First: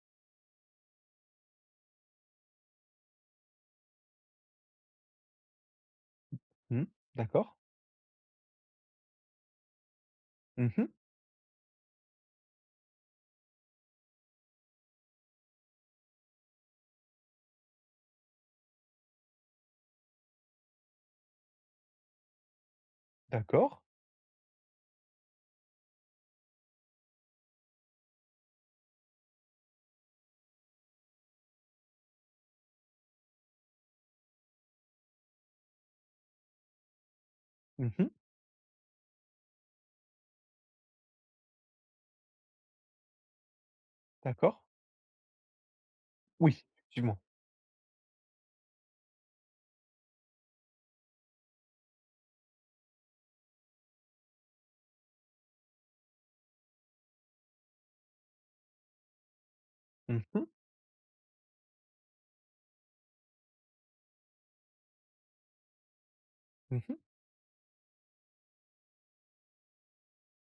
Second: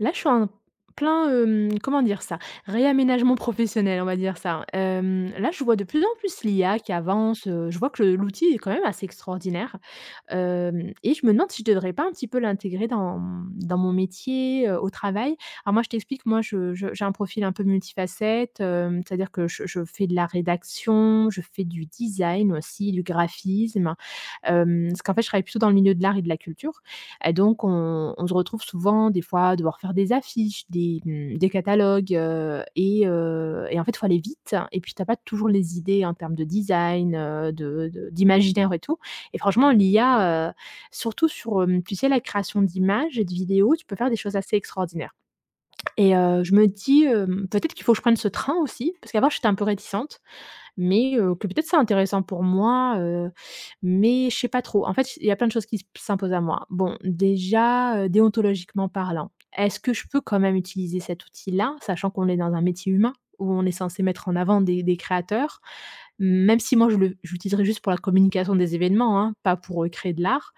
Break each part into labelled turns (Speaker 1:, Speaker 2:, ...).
Speaker 1: Là, je suis en plein, comment dire ça? Réaménagement professionnel, on va dire ça. Hein. Là, je vois de plus en plus l'IA
Speaker 2: Mmh.
Speaker 1: qui avance,
Speaker 2: D'accord.
Speaker 1: je vois que le l'outil est quand même assez extraordinaire,
Speaker 2: Mmh.
Speaker 1: hem et je me demande si je ne devrais pas un petit peu l'intégrer dans mon métier, au travail. Alors moi, je t'explique, moi, je j'ai un profil un peu multifacette, c'est-à-dire que je fais de la rédaction, je fais du design aussi, du
Speaker 2: D'accord.
Speaker 1: graphisme, parce qu'en fait, je travaille plutôt dans le milieu de l'art et de la culture et donc on se retrouve souvent des fois à devoir faire des affiches, des catalogues, et en fait, il faut aller vite, hein, et puis tu as pas toujours les idées en termes de design, de
Speaker 2: Mmh.
Speaker 1: d'imaginaire et tout et franchement l'IA, surtout sur, tu sais, la création d'images et de vidéos, tu peux faire des choses
Speaker 2: D'accord.
Speaker 1: assez extraordinaires et je
Speaker 2: Oui,
Speaker 1: me dis,
Speaker 2: effectivement.
Speaker 1: hem: «Peut-être qu'il faut que je prenne ce train aussi», parce qu'avant j'étais un peu réticente mais que peut-être c'est intéressant pour moi, mais je sais pas trop. En fait, il y a plein de choses qui s'imposent à moi. Bon, déjà, déontologiquement parlant, est-ce que je peux quand
Speaker 2: Mmh.
Speaker 1: même utiliser cet outil-là, sachant qu'on est dans un métier humain où on est censé mettre en avant des créateurs? Même si moi
Speaker 2: Mmh.
Speaker 1: je l'utiliserais juste pour la communication des événements, hein, pas pour, créer de l'art.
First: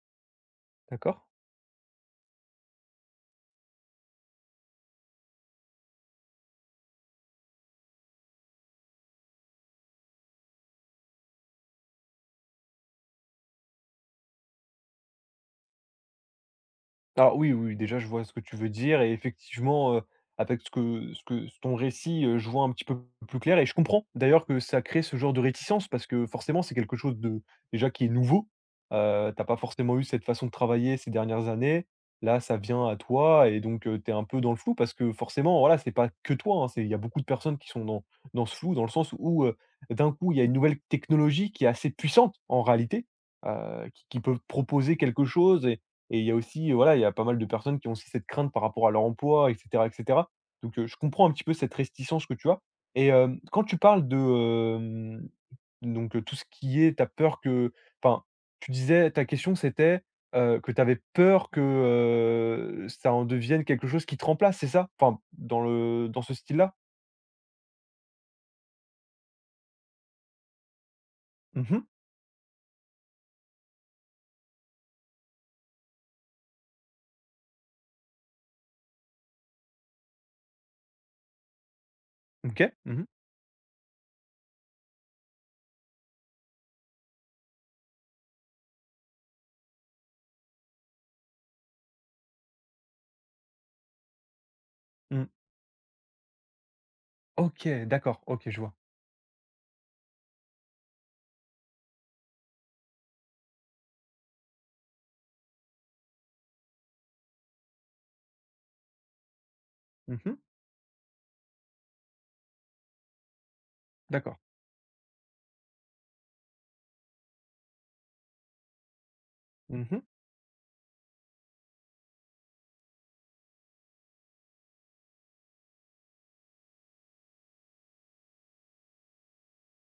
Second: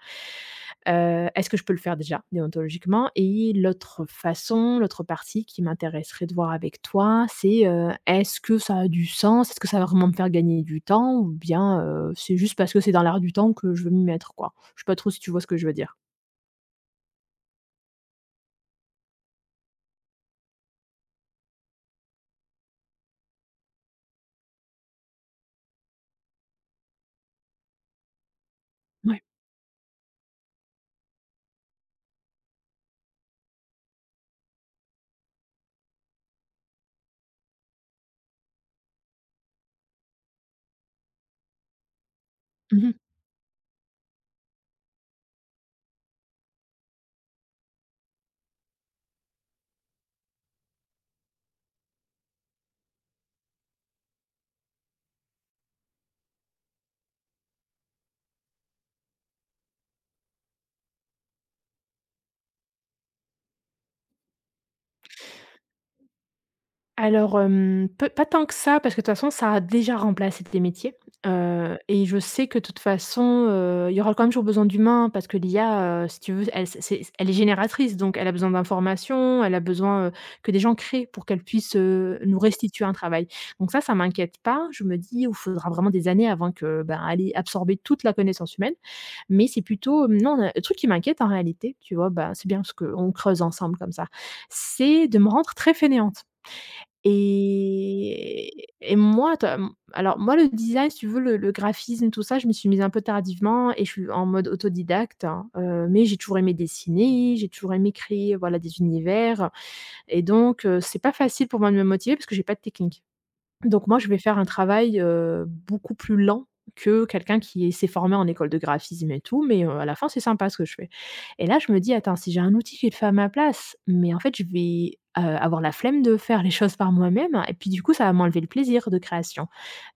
Speaker 2: D'accord.
Speaker 1: Est-ce que je peux le faire déjà déontologiquement? Et l'autre façon, l'autre partie qui m'intéresserait de voir avec toi, c'est, est-ce que ça a du sens? Est-ce que ça va vraiment me faire gagner du temps? Ou bien, c'est juste parce que c'est dans l'air du temps que je veux m'y mettre, quoi? Je sais pas trop si tu vois ce que je veux dire?
Speaker 2: Alors oui, oui, déjà je vois ce que tu veux dire et effectivement, avec ce que ton récit, je vois un petit peu plus clair et je comprends d'ailleurs que ça crée ce genre de réticence parce que forcément c'est quelque chose de déjà qui est nouveau. Tu pas forcément eu cette façon de travailler ces dernières années. Là, ça vient à toi et donc, tu es un peu dans le flou parce que forcément, voilà, c'est pas que toi, hein, c'est il y a beaucoup de personnes qui sont dans ce flou, dans le sens où, d'un coup, il y a une nouvelle technologie qui est assez puissante en
Speaker 1: Ouais.
Speaker 2: réalité, qui peut proposer quelque chose et il y a aussi, voilà, il y a pas mal de personnes qui ont aussi cette crainte par rapport à leur emploi, et cetera, et cetera. Donc, je comprends un petit peu cette réticence que tu as et quand tu parles de, donc, tout ce qui est tu as peur que enfin, tu disais ta question c'était, que tu avais peur que, ça en devienne quelque chose qui te remplace, c'est ça? Enfin, dans le dans ce style-là?
Speaker 1: Alors, peu pas tant que ça, parce que de toute façon, ça a déjà remplacé des métiers,
Speaker 2: Mmh.
Speaker 1: et je sais que de toute façon, il y aura quand même toujours besoin d'humains parce que l'IA, si tu veux, elle c'est elle est génératrice, donc elle a besoin d'informations, elle a besoin, que des gens créent pour qu'elle puisse, nous
Speaker 2: OK.
Speaker 1: restituer un
Speaker 2: Mmh mh.
Speaker 1: travail. Donc ça m'inquiète pas. Je me dis: «Ouf, faudra vraiment des années avant que, ben, elle ait absorbé toute la connaissance humaine», mais c'est plutôt, non, le truc qui m'inquiète en réalité, tu vois? Bah, c'est bien parce qu'on creuse ensemble comme ça, c'est de
Speaker 2: Mmh.
Speaker 1: me rendre très fainéante.
Speaker 2: OK, d'accord. OK, je
Speaker 1: Et
Speaker 2: vois.
Speaker 1: et moi, tu as, alors moi, le design, si tu veux, le graphisme, tout ça, je m'y suis mise un peu tardivement et je suis en mode autodidacte, hein, mais j'ai toujours aimé dessiner, j'ai toujours aimé créer, voilà, des univers et
Speaker 2: Mmh.
Speaker 1: donc c'est pas facile pour moi de me motiver parce que j'ai pas de technique. Donc moi, je vais
Speaker 2: D'accord.
Speaker 1: faire un travail, beaucoup plus lent que quelqu'un qui s'est formé en école de graphisme et tout, mais, à la
Speaker 2: Mmh.
Speaker 1: fin, c'est sympa ce que je fais. Et là, je me dis: «Attends, si j'ai un outil qui le fait à ma place, mais en fait, je vais, avoir la flemme de faire les choses par moi-même et puis du coup, ça va m'enlever le plaisir de création».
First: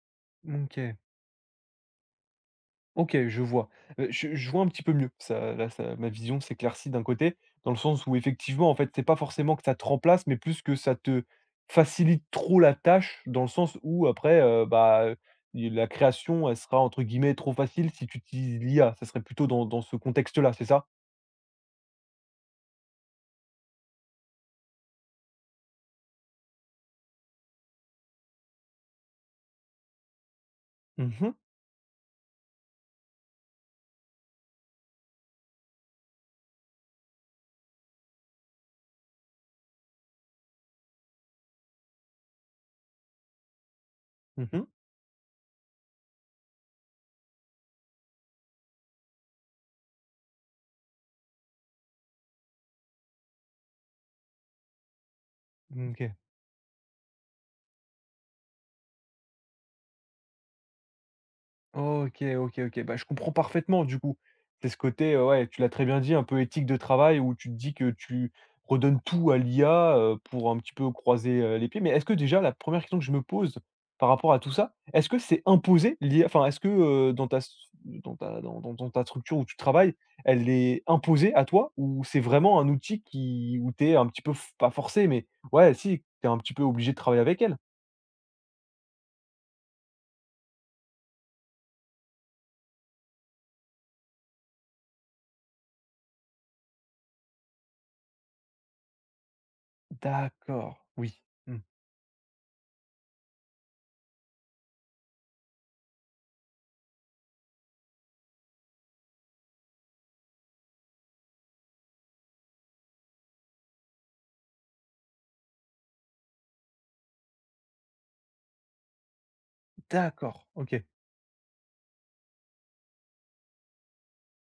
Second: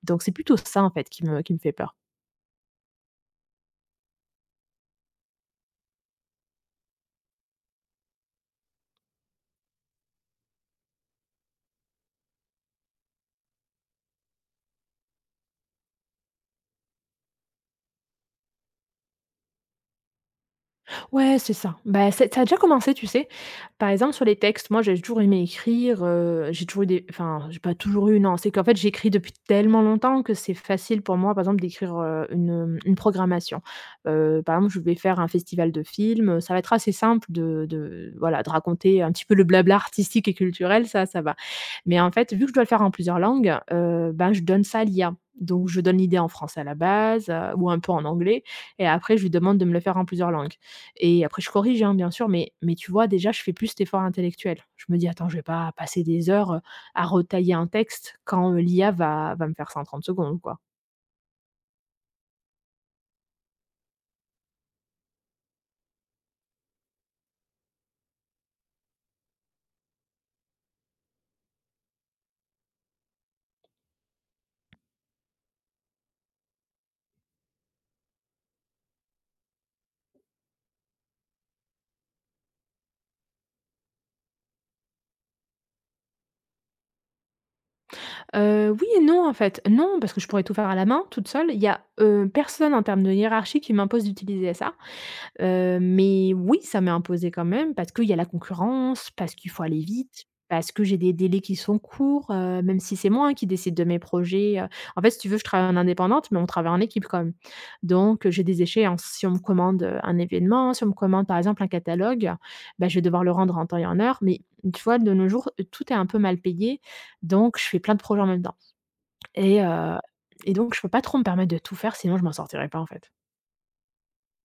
Speaker 1: Donc c'est plutôt ça, en
Speaker 2: OK.
Speaker 1: fait, qui me fait peur.
Speaker 2: OK, je vois. Je vois un petit peu mieux. Ça là, ça ma vision s'éclaircit d'un côté, dans le sens où effectivement, en fait, c'est pas forcément que ça te remplace, mais plus que ça te facilite trop la tâche, dans le sens où après, bah, la création, elle sera entre guillemets «trop facile» si tu utilises l'IA. Ça serait plutôt dans ce contexte-là, c'est ça?
Speaker 1: Ouais, c'est ça. Bah, c'est ça a déjà commencé, tu sais? Par exemple, sur les textes, moi, j'ai toujours aimé écrire, j'ai toujours eu des enfin, j'ai pas toujours eu, non, c'est qu'en fait, j'écris depuis tellement longtemps que c'est facile
Speaker 2: Mmh
Speaker 1: pour
Speaker 2: mh.
Speaker 1: moi, par exemple, d'écrire, une programmation. Par exemple, je vais faire un festival de films, ça va être assez simple de voilà, de raconter un petit peu le blabla artistique et culturel, ça va. Mais en fait, vu que je dois le faire en plusieurs langues, ben, je donne
Speaker 2: Mmh.
Speaker 1: ça à l'IA. Donc je donne l'idée en français à la base, ou un peu en anglais et après je lui demande de me le faire en plusieurs langues. Et après je corrige, hein, bien sûr, mais tu vois déjà je fais plus cet effort intellectuel. Je me dis: «Attends, je vais pas
Speaker 2: Mmh.
Speaker 1: passer
Speaker 2: OK.
Speaker 1: des heures, à retailler un texte quand, l'IA va me faire ça en 30 secondes, quoi».
Speaker 2: OK, OK, OK. Bah, je comprends parfaitement du coup. C'est ce côté, ouais, tu l'as très bien dit, un peu éthique de travail où tu te dis que tu redonnes tout à l'IA, pour un petit peu croiser, les pieds. Mais est-ce que déjà la première question que je me pose par rapport à tout ça, est-ce que c'est imposé l'IA? Enfin, est-ce que, heu, dans ta s dans ta dans ta structure où tu travailles, elle est imposée à toi? Ou c'est vraiment un outil qui où tu es un petit peu f pas forcé, mais ouais, si, tu es un petit peu obligé de travailler avec elle?
Speaker 1: Oui et non en fait. Non, parce que je pourrais tout faire à la main, toute seule. Il y a, personne en termes de hiérarchie qui m'impose d'utiliser ça. Mais oui, ça m'est imposé quand même parce qu'il y a la concurrence, parce qu'il faut aller vite, parce
Speaker 2: D'accord,
Speaker 1: que j'ai des
Speaker 2: oui,
Speaker 1: délais qui
Speaker 2: mmh,
Speaker 1: sont courts, même si c'est moi, hein, qui décide de mes projets. En fait, si tu veux, je travaille en indépendante, mais on travaille en équipe quand même. Donc, j'ai des échéances. Si on me commande, un événement, si on me commande, par exemple, un catalogue, bah, je vais devoir le rendre en temps et en heure. Mais tu vois, de nos jours, tout est un peu mal payé, donc je fais plein de projets en même temps et heu
Speaker 2: d'accord,
Speaker 1: et donc je
Speaker 2: OK.
Speaker 1: peux pas trop me permettre de tout faire, sinon je m'en sortirais pas, en fait.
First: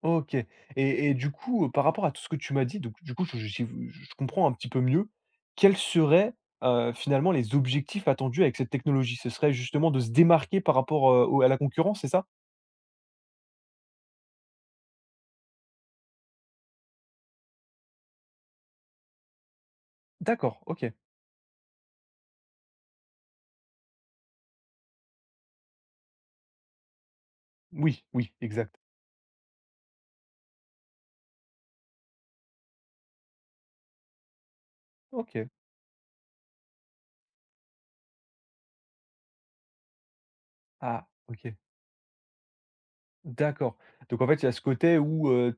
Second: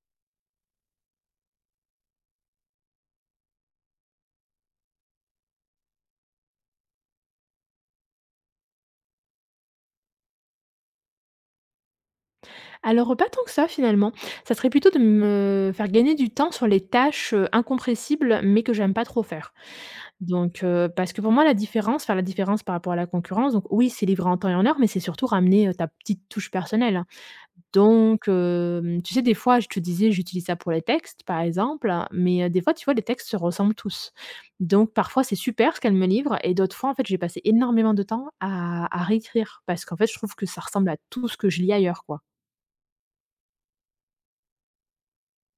Speaker 2: OK et du coup, par rapport à tout ce que tu m'as dit, donc du coup, je comprends un petit peu mieux. Quels seraient, finalement les objectifs attendus avec cette technologie? Ce serait justement de se démarquer par rapport, au à la concurrence, c'est ça?
Speaker 1: Alors, pas tant que ça finalement. Ça serait plutôt de me faire gagner du temps sur les tâches, incompressibles, mais que j'aime pas trop faire.
Speaker 2: D'accord,
Speaker 1: Donc,
Speaker 2: OK.
Speaker 1: parce que pour moi la différence faire la différence par rapport à la concurrence, donc oui, c'est livré en temps et en heure, mais c'est surtout ramener, ta petite touche personnelle. Hein.
Speaker 2: Oui,
Speaker 1: Donc,
Speaker 2: oui, exact.
Speaker 1: tu sais des fois je te disais j'utilise ça pour les textes par exemple, hein, mais, des fois tu vois les textes se ressemblent tous. Donc parfois c'est
Speaker 2: OK.
Speaker 1: super ce qu'elle me livre et d'autres fois en fait, j'ai passé énormément de temps à réécrire parce qu'en fait je trouve que ça ressemble à
Speaker 2: Ah,
Speaker 1: tout ce que
Speaker 2: OK.
Speaker 1: je lis ailleurs quoi.
Speaker 2: D'accord. Donc en fait, il y a ce côté où,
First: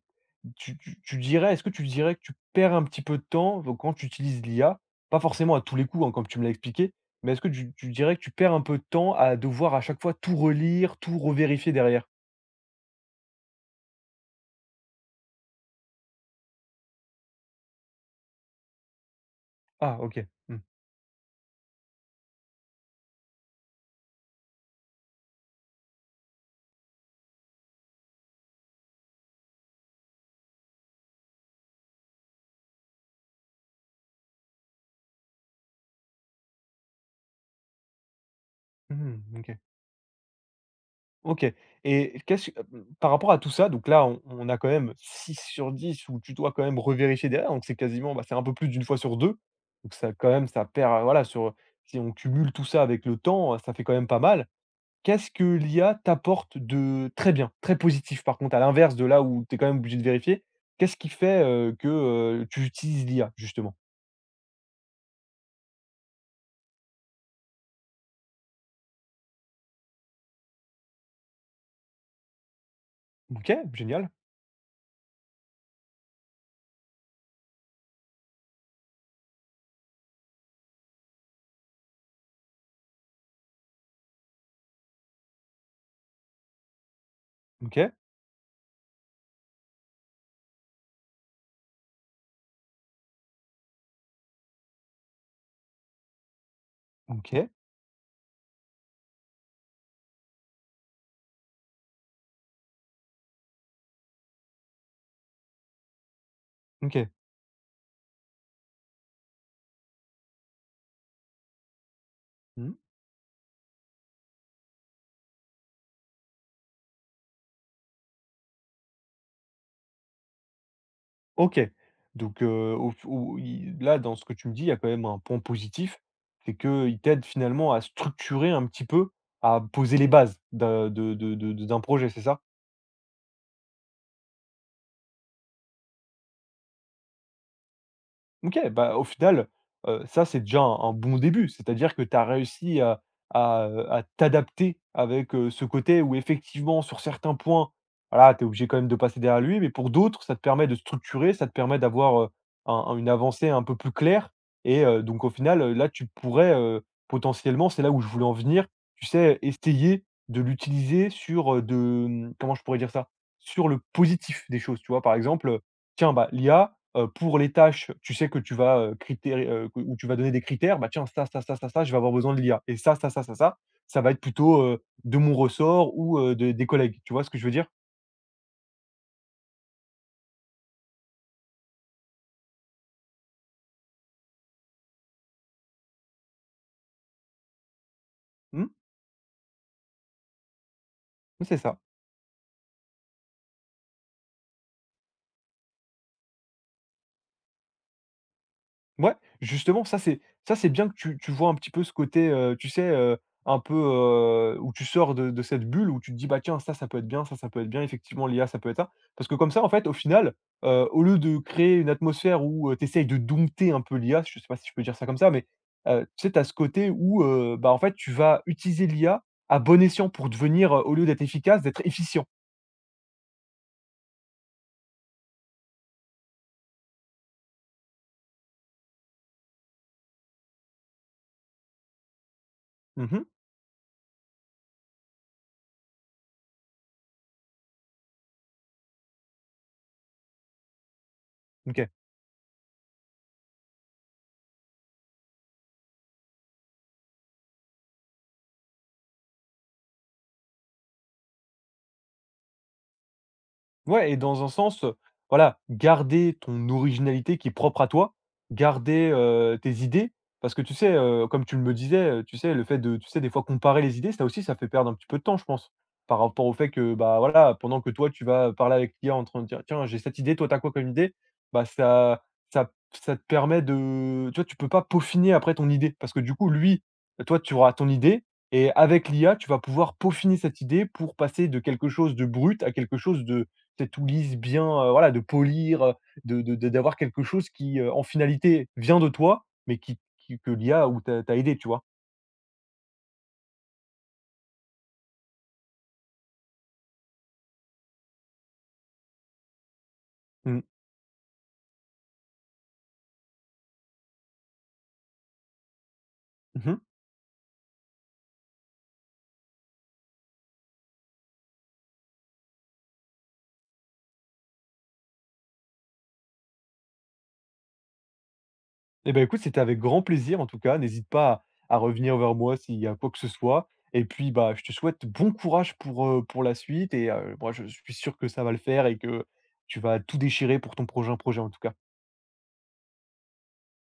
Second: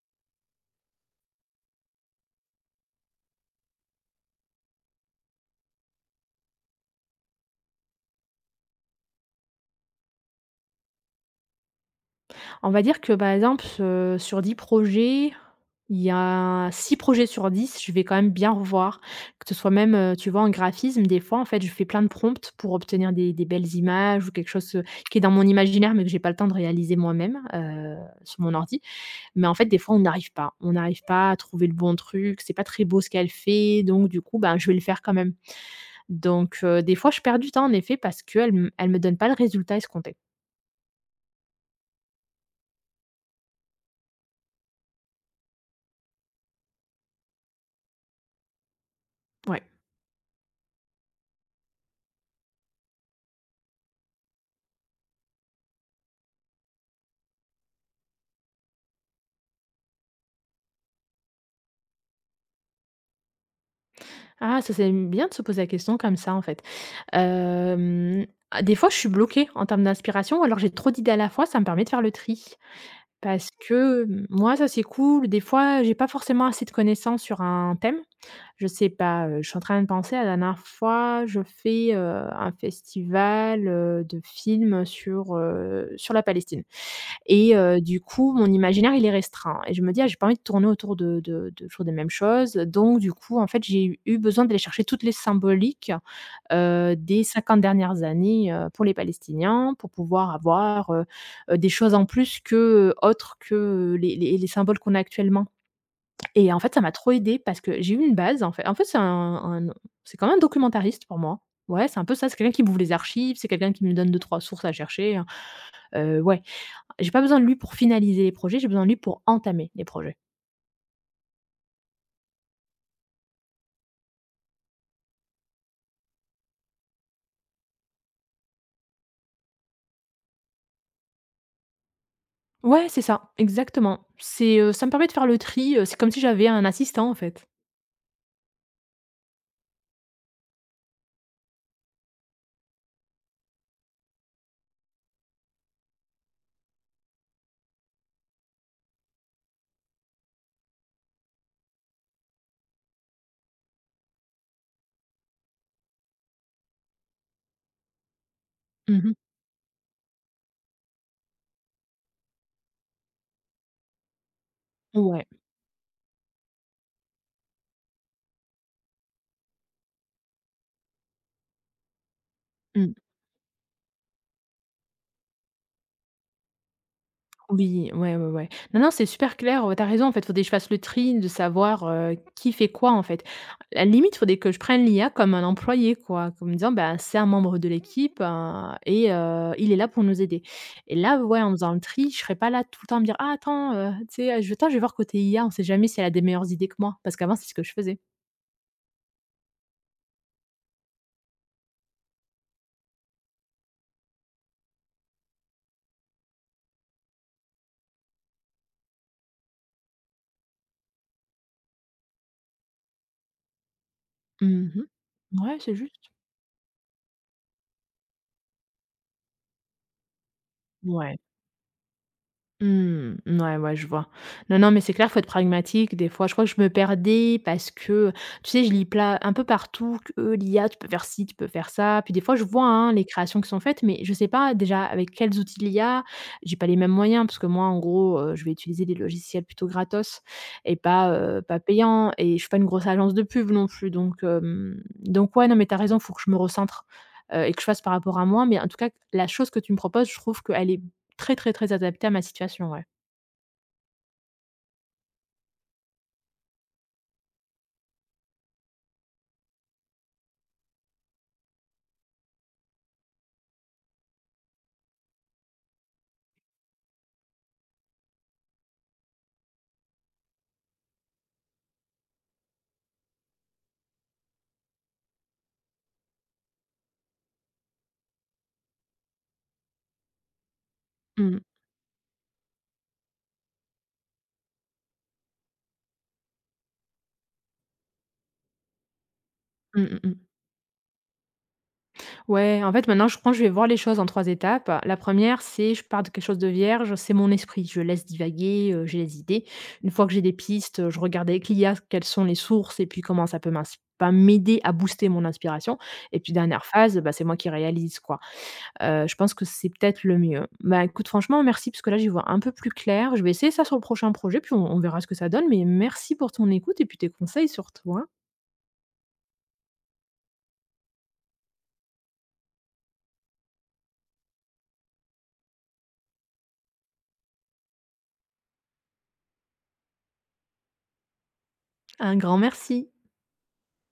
Speaker 2: tu dirais est-ce que tu dirais que tu perds un petit peu de temps, donc quand tu utilises l'IA, pas forcément à tous les coups, hein, comme tu me l'as expliqué, mais est-ce que tu dirais que tu perds un peu de temps à devoir à chaque fois tout relire, tout revérifier derrière?
Speaker 1: On va dire que, par exemple, sur 10 projets, il y a 6 projets sur 10, je vais quand même bien revoir. Que ce soit même,
Speaker 2: Ah OK.
Speaker 1: tu vois, en
Speaker 2: Mmh.
Speaker 1: graphisme, des fois, en fait, je fais plein de prompts pour obtenir des belles images ou quelque chose, qui est dans mon imaginaire, mais que j'ai pas le temps de réaliser moi-même, sur mon ordi. Mais en fait, des fois, on n'arrive pas. On n'arrive pas à trouver le bon truc, c'est pas très beau ce qu'elle fait, donc du coup, ben, je vais le faire quand même. Donc des fois, je perds du temps, en effet, parce qu'elle m elle me
Speaker 2: Mmh
Speaker 1: donne pas le
Speaker 2: mmh, OK.
Speaker 1: résultat escompté.
Speaker 2: OK et qu'est-ce que, mmh, par rapport à tout ça, donc là, on a quand même 6 sur 10 où tu dois quand même revérifier derrière, donc c'est quasiment, bah, c'est un peu plus d'une fois sur 2.
Speaker 1: Ouais.
Speaker 2: Donc ça quand même, ça perd, voilà, sur si on cumule tout ça avec le temps, ça fait quand même pas mal. Qu'est-ce que l'IA t'apporte de très bien, très positif par contre, à l'inverse de là où tu es quand même obligé de vérifier, qu'est-ce qui fait, que, tu utilises l'IA justement?
Speaker 1: Ah, ça, c'est, bien de se poser la question comme ça, en fait. Hem, ah, des fois, je suis bloquée en termes d'inspiration, alors j'ai trop d'idées à la fois, ça me permet de faire le tri. Parce
Speaker 2: OK,
Speaker 1: que,
Speaker 2: génial.
Speaker 1: moi, ça, c'est cool. Des fois, j'ai pas forcément assez de connaissances sur un thème. Je sais pas, je suis en train de penser, la dernière fois, je fais, un festival, de films sur la Palestine. Et
Speaker 2: OK,
Speaker 1: du coup, mon imaginaire, il est restreint et je me dis: «Ah, j'ai pas envie de tourner autour de toujours des mêmes choses», donc du coup, en fait, j'ai eu besoin d'aller chercher toutes les symboliques, des
Speaker 2: OK,
Speaker 1: 50 dernières années, pour les Palestiniens, pour pouvoir avoir, des choses en plus que, autres que, les symboles qu'on a actuellement et en fait, ça m'a
Speaker 2: OK.
Speaker 1: trop aidé parce que j'ai eu une base, en fait, c'est un c'est quand même un documentariste pour moi. Ouais, c'est un peu ça, c'est quelqu'un qui
Speaker 2: Mmh,
Speaker 1: m'ouvre les archives, c'est quelqu'un qui me donne deux trois sources à chercher, hein, ouais. J'ai pas besoin de lui pour finaliser les projets, j'ai besoin de lui pour entamer les projets.
Speaker 2: OK. Donc, au au i là, dans ce que tu me dis, il y a quand même un point positif, c'est qu'il t'aide finalement à structurer un petit peu, à poser les bases d'un de d'un projet, c'est ça?
Speaker 1: Ouais, c'est ça, exactement. C'est, ça me permet de faire le tri, c'est comme si j'avais un assistant, en fait.
Speaker 2: OK, bah, au final, ça, c'est déjà un bon début. C'est-à-dire que tu as réussi à t'adapter avec, ce côté où effectivement, sur certains points, voilà, tu es obligé quand même de passer derrière lui, mais pour d'autres, ça te permet de structurer, ça te permet d'avoir, un une avancée un peu plus claire et donc au final, là, tu pourrais, potentiellement, c'est là où je voulais en venir,
Speaker 1: Mmh
Speaker 2: tu
Speaker 1: mh.
Speaker 2: sais, essayer de l'utiliser sur, de, mmh, comment je pourrais dire ça? Sur le positif des choses, tu vois? Par
Speaker 1: Ouais.
Speaker 2: exemple, tiens, bah, l'IA. Pour les tâches, tu sais que tu vas, critéri que où tu vas donner des critères, bah tiens ça, ça, ça, ça, ça, je vais avoir besoin de l'IA et ça,
Speaker 1: Mmh.
Speaker 2: ça, ça, ça, ça, ça va être plutôt, de mon ressort ou de des collègues. Tu vois ce que je veux dire?
Speaker 1: Oui, ouais, ouais, ouais. Non, non, c'est super clair, tu raison, en fait, il faudrait que je fasse le tri de savoir, qui fait quoi, en fait. À la limite, faudrait que je prenne l'IA comme un employé, quoi, comme disant: «Bah, c'est un membre de l'équipe,
Speaker 2: Mmh?
Speaker 1: il est là pour nous aider» et là, ouais, en
Speaker 2: C'est
Speaker 1: faisant
Speaker 2: ça.
Speaker 1: le tri, je serais pas là tout le temps à me dire: «Ah attends, tu sais, je vais voir côté IA, on sait jamais si elle a des meilleures idées que moi», parce qu'avant, c'est ce que je faisais.
Speaker 2: Ouais, justement, ça c'est bien que tu vois un petit peu ce côté, tu sais, un peu, où tu sors de cette bulle où tu te dis: «Bah, tiens, ça peut être bien, ça peut être bien, effectivement l'IA, ça peut être ça». Parce que comme ça, en fait, au final, au lieu de créer une atmosphère où, tu essayes de dompter un peu l'IA, je sais pas si je peux
Speaker 1: Mmh.
Speaker 2: dire ça comme ça, mais,
Speaker 1: Ouais, c'est juste.
Speaker 2: tu sais, tu as ce côté où, bah, en fait, tu vas utiliser l'IA à bon escient pour devenir, au lieu
Speaker 1: Ouais.
Speaker 2: d'être efficace, d'être efficient.
Speaker 1: Mmh, ouais, ouais, je vois. Non, non, mais c'est clair, faut être pragmatique. Des fois, je crois que je me perdais parce que, tu sais, je lis pla un peu partout que l'I a tu peux faire ci, tu peux faire ça. Puis des fois, je vois, hein, les
Speaker 2: Mmh.
Speaker 1: créations qui sont faites, mais je sais pas déjà avec quels outils de a J'ai pas les mêmes moyens parce que moi, en gros, je vais utiliser des logiciels plutôt gratos et pas
Speaker 2: OK.
Speaker 1: payants et je suis pas une grosse agence de pub non plus. Donc, ouais, non, mais t'as raison, faut que je me recentre, et que je fasse par rapport à moi. Mais en tout cas, la chose que tu me proposes, je trouve qu'elle est très, très, très adapté à ma situation, ouais.
Speaker 2: Ouais et dans un sens, voilà, garder ton originalité qui est propre à toi, garder, tes idées parce que tu sais, comme tu me le disais, tu sais, le fait de tu sais, des fois comparer les idées, ça aussi, ça fait perdre un petit peu de temps, je pense. Par rapport au fait que, bah, voilà, pendant que toi, tu vas parler avec l'IA en train de dire: «Tiens, j'ai cette idée, toi, t'as quoi comme idée?» bah, ça ça ça te permet de tu vois, tu peux pas peaufiner après ton idée parce que du coup, lui, toi, tu auras ton idée et avec l'IA, tu vas pouvoir peaufiner cette idée pour
Speaker 1: Mmh.
Speaker 2: passer de quelque chose de brut à quelque chose de c'est tout lisse, bien, voilà, de polir, de d'avoir quelque chose qui, en finalité vient de toi, mais
Speaker 1: Mmh
Speaker 2: qui
Speaker 1: mh mh.
Speaker 2: qui que l'IA ou t'a aidé, tu vois?
Speaker 1: Ouais, en fait, maintenant, je pense que je vais voir les choses en 3 étapes. La première, c'est je pars de quelque chose de vierge, c'est mon esprit. Je laisse divaguer, j'ai les idées. Une fois que j'ai des
Speaker 2: Mmh.
Speaker 1: pistes, je regarde avec l'IA quelles sont les sources et puis comment ça peut m'ins bah, m'aider à booster mon inspiration et puis
Speaker 2: Mmh
Speaker 1: dernière
Speaker 2: mh.
Speaker 1: phase, bah, c'est moi qui réalise, quoi. Je pense que c'est peut-être le mieux. Bah, écoute, franchement, merci parce que là, j'y vois un peu plus clair. Je vais essayer ça sur le prochain projet puis on verra ce que ça donne mais merci pour ton écoute et puis tes conseils surtout, hein.
Speaker 2: Et bah, écoute, c'était avec grand plaisir en tout cas. N'hésite pas à à revenir vers moi s'il y a quoi que ce soit et puis, bah, je te souhaite bon courage pour la suite et moi je suis sûr que ça va le faire et que tu vas tout déchirer pour ton prochain projet en tout cas.
Speaker 1: Un grand merci.